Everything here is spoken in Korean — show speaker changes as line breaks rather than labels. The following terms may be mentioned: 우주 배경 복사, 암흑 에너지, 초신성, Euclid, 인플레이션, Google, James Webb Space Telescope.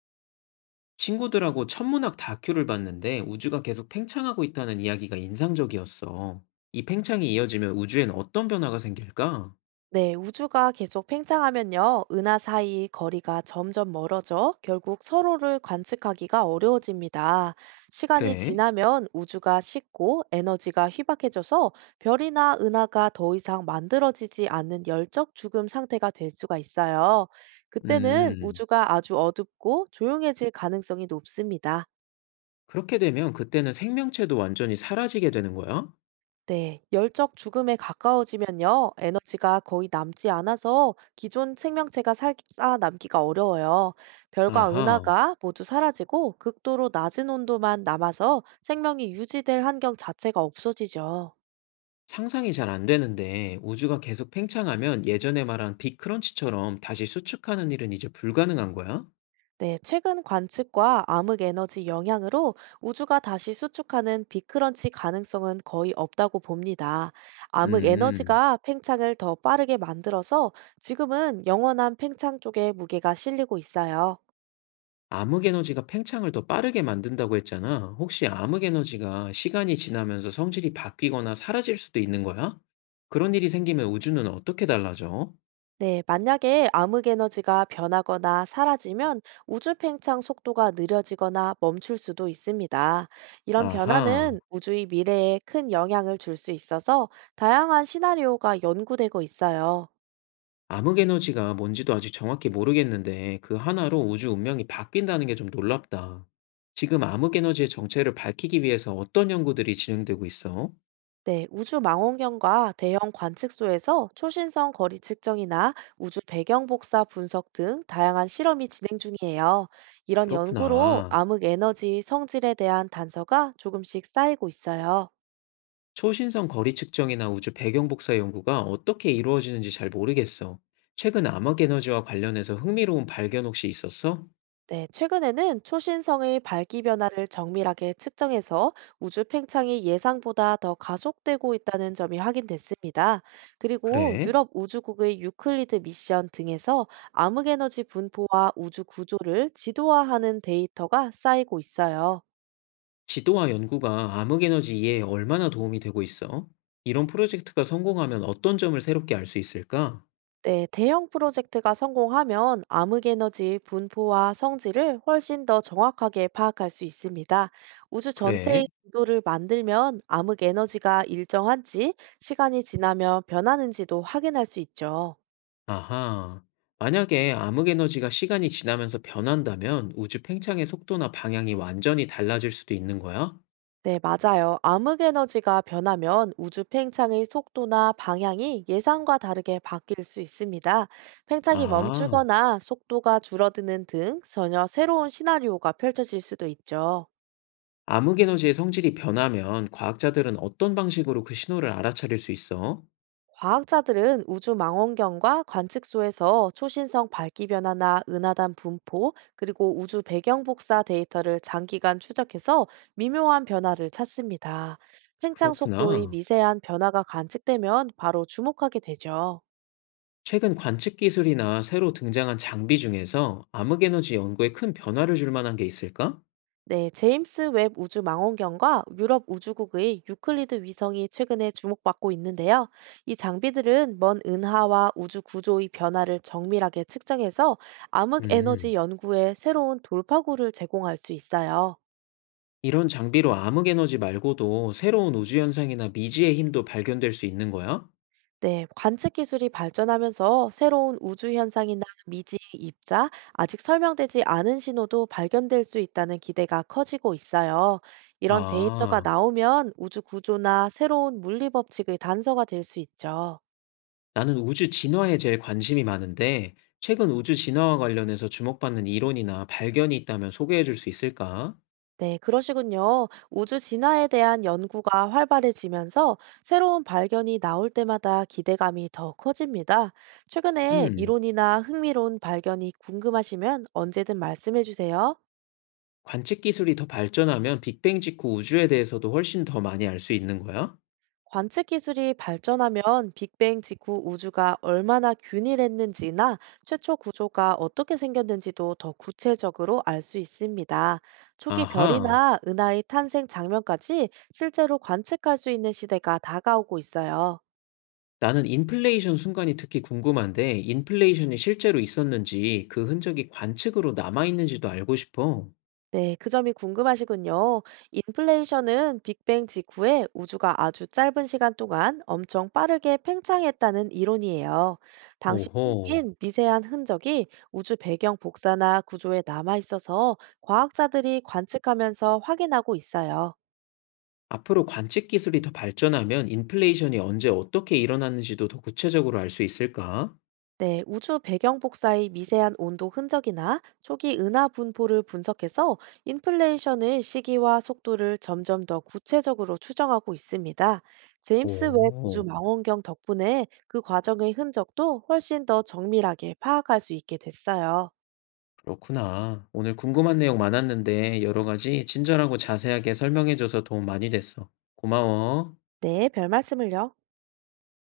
친구들하고 천문학 다큐를 봤는데 우주가 계속 팽창하고 있다는 이야기가 인상적이었어. 이 팽창이 이어지면 우주엔 어떤 변화가 생길까?
네, 우주가 계속 팽창하면요, 은하 사이 거리가 점점 멀어져 결국 서로를 관측하기가 어려워집니다. 시간이
그래?
지나면 우주가 식고 에너지가 희박해져서 별이나 은하가 더 이상 만들어지지 않는 열적 죽음 상태가 될 수가 있어요. 그때는
음,
우주가 아주 어둡고 조용해질 가능성이 높습니다.
그렇게 되면 그때는 생명체도 완전히 사라지게 되는 거야?
네, 열적 죽음에 가까워지면요, 에너지가 거의 남지 않아서 기존 생명체가 살, 쌓아 남기가 어려워요. 별과
아하,
은하가 모두 사라지고 극도로 낮은 온도만 남아서 생명이 유지될 환경 자체가 없어지죠.
상상이 잘 안 되는데 우주가 계속 팽창하면 예전에 말한 빅크런치처럼 다시 수축하는 일은 이제 불가능한 거야?
네, 최근 관측과 암흑 에너지 영향으로 우주가 다시 수축하는 빅크런치 가능성은 거의 없다고 봅니다. 암흑
음.
에너지가 팽창을 더 빠르게 만들어서 지금은 영원한 팽창 쪽에 무게가 실리고 있어요.
암흑 에너지가 팽창을 더 빠르게 만든다고 했잖아. 혹시 암흑 에너지가 시간이 지나면서 성질이 바뀌거나 사라질 수도 있는 거야? 그런 일이 생기면 우주는 어떻게 달라져?
네, 만약에 암흑 에너지가 변하거나 사라지면 우주 팽창 속도가 느려지거나 멈출 수도 있습니다. 이런
아하,
변화는 우주의 미래에 큰 영향을 줄 수 있어서 다양한 시나리오가 연구되고 있어요.
암흑 에너지가 뭔지도 아직 정확히 모르겠는데 그 하나로 우주 운명이 바뀐다는 게 좀 놀랍다. 지금 암흑 에너지의 정체를 밝히기 위해서 어떤 연구들이 진행되고 있어?
네, 우주 망원경과 대형 관측소에서 초신성 거리 측정이나 우주 배경 복사 분석 등 다양한 실험이 진행 중이에요. 이런 연구로
그렇구나.
암흑 에너지 성질에 대한 단서가 조금씩 쌓이고 있어요.
초신성 거리 측정이나 우주 배경 복사 연구가 어떻게 이루어지는지 잘 모르겠어. 최근 암흑 에너지와 관련해서 흥미로운 발견 혹시 있었어?
네, 최근에는 초신성의 밝기 변화를 정밀하게 측정해서 우주 팽창이 예상보다 더 가속되고 있다는 점이 확인됐습니다. 그리고
그래?
유럽 우주국의 유클리드 미션 등에서 암흑에너지 분포와 우주 구조를 지도화하는 데이터가 쌓이고 있어요.
지도와 연구가 암흑 에너지 이해에 얼마나 도움이 되고 있어? 이런 프로젝트가 성공하면 어떤 점을 새롭게 알 수 있을까?
네, 대형 프로젝트가 성공하면 암흑에너지 분포와 성질을 훨씬 더 정확하게 파악할 수 있습니다. 우주 전체의
그래?
구도를 만들면 암흑에너지가 일정한지, 시간이 지나면 변하는지도 확인할 수 있죠.
아하. 만약에 암흑 에너지가 시간이 지나면서 변한다면 우주 팽창의 속도나 방향이 완전히 달라질 수도 있는 거야?
네, 맞아요. 암흑에너지가 변하면 우주 팽창의 속도나 방향이 예상과 다르게 바뀔 수 있습니다. 팽창이
아.
멈추거나 속도가 줄어드는 등 전혀 새로운 시나리오가 펼쳐질 수도 있죠.
암흑 에너지의 성질이 변하면 과학자들은 어떤 방식으로 그 신호를 알아차릴 수 있어?
과학자들은 우주 망원경과 관측소에서 초신성 밝기 변화나 은하단 분포, 그리고 우주 배경 복사 데이터를 장기간 추적해서 미묘한 변화를 찾습니다. 팽창 속도의
그렇구나.
미세한 변화가 관측되면 바로 주목하게 되죠.
최근 관측 기술이나 새로 등장한 장비 중에서 암흑 에너지 연구에 큰 변화를 줄 만한 게 있을까?
네, 제임스 웹 우주 망원경과 유럽 우주국의 유클리드 위성이 최근에 주목받고 있는데요. 이 장비들은 먼 은하와 우주 구조의 변화를 정밀하게 측정해서 암흑 에너지
음.
연구에 새로운 돌파구를 제공할 수 있어요.
이런 장비로 암흑 에너지 말고도 새로운 우주 현상이나 미지의 힘도 발견될 수 있는 거야?
네, 관측 기술이 발전하면서 새로운 우주 현상이나 미지, 입자, 아직 설명되지 않은 신호도 발견될 수 있다는 기대가 커지고 있어요. 이런 데이터가
아,
나오면 우주 구조나 새로운 물리 법칙의 단서가 될 수 있죠.
나는 우주 진화에 제일 관심이 많은데, 최근 우주 진화와 관련해서 주목받는 이론이나 발견이 있다면 소개해 줄 수 있을까?
네, 그러시군요. 우주 진화에 대한 연구가 활발해지면서 새로운 발견이 나올 때마다 기대감이 더 커집니다. 최근에
음.
이론이나 흥미로운 발견이 궁금하시면 언제든 말씀해 주세요.
관측 기술이 더 발전하면 빅뱅 직후 우주에 대해서도 훨씬 더 많이 알 수 있는 거야?
관측 기술이 발전하면 빅뱅 직후 우주가 얼마나 균일했는지나 최초 구조가 어떻게 생겼는지도 더 구체적으로 알 수 있습니다. 초기
아하.
별이나 은하의 탄생 장면까지 실제로 관측할 수 있는 시대가 다가오고 있어요.
나는 인플레이션 순간이 특히 궁금한데, 인플레이션이 실제로 있었는지, 그 흔적이 관측으로 남아있는지도 알고 싶어.
네, 그 점이 궁금하시군요. 인플레이션은 빅뱅 직후에 우주가 아주 짧은 시간 동안 엄청 빠르게 팽창했다는 이론이에요. 당시
오호.
생긴 미세한 흔적이 우주 배경 복사나 구조에 남아 있어서 과학자들이 관측하면서 확인하고 있어요.
앞으로 관측 기술이 더 발전하면 인플레이션이 언제 어떻게 일어났는지도 더 구체적으로 알 수 있을까?
네, 우주 배경 복사의 미세한 온도 흔적이나 초기 은하 분포를 분석해서 인플레이션의 시기와 속도를 점점 더 구체적으로 추정하고 있습니다. 제임스 웹 우주
오,
망원경 덕분에 그 과정의 흔적도 훨씬 더 정밀하게 파악할 수 있게 됐어요.
그렇구나. 오늘 궁금한 내용 많았는데, 여러 가지 친절하고 자세하게 설명해줘서 도움 많이 됐어. 고마워.
네, 별 말씀을요.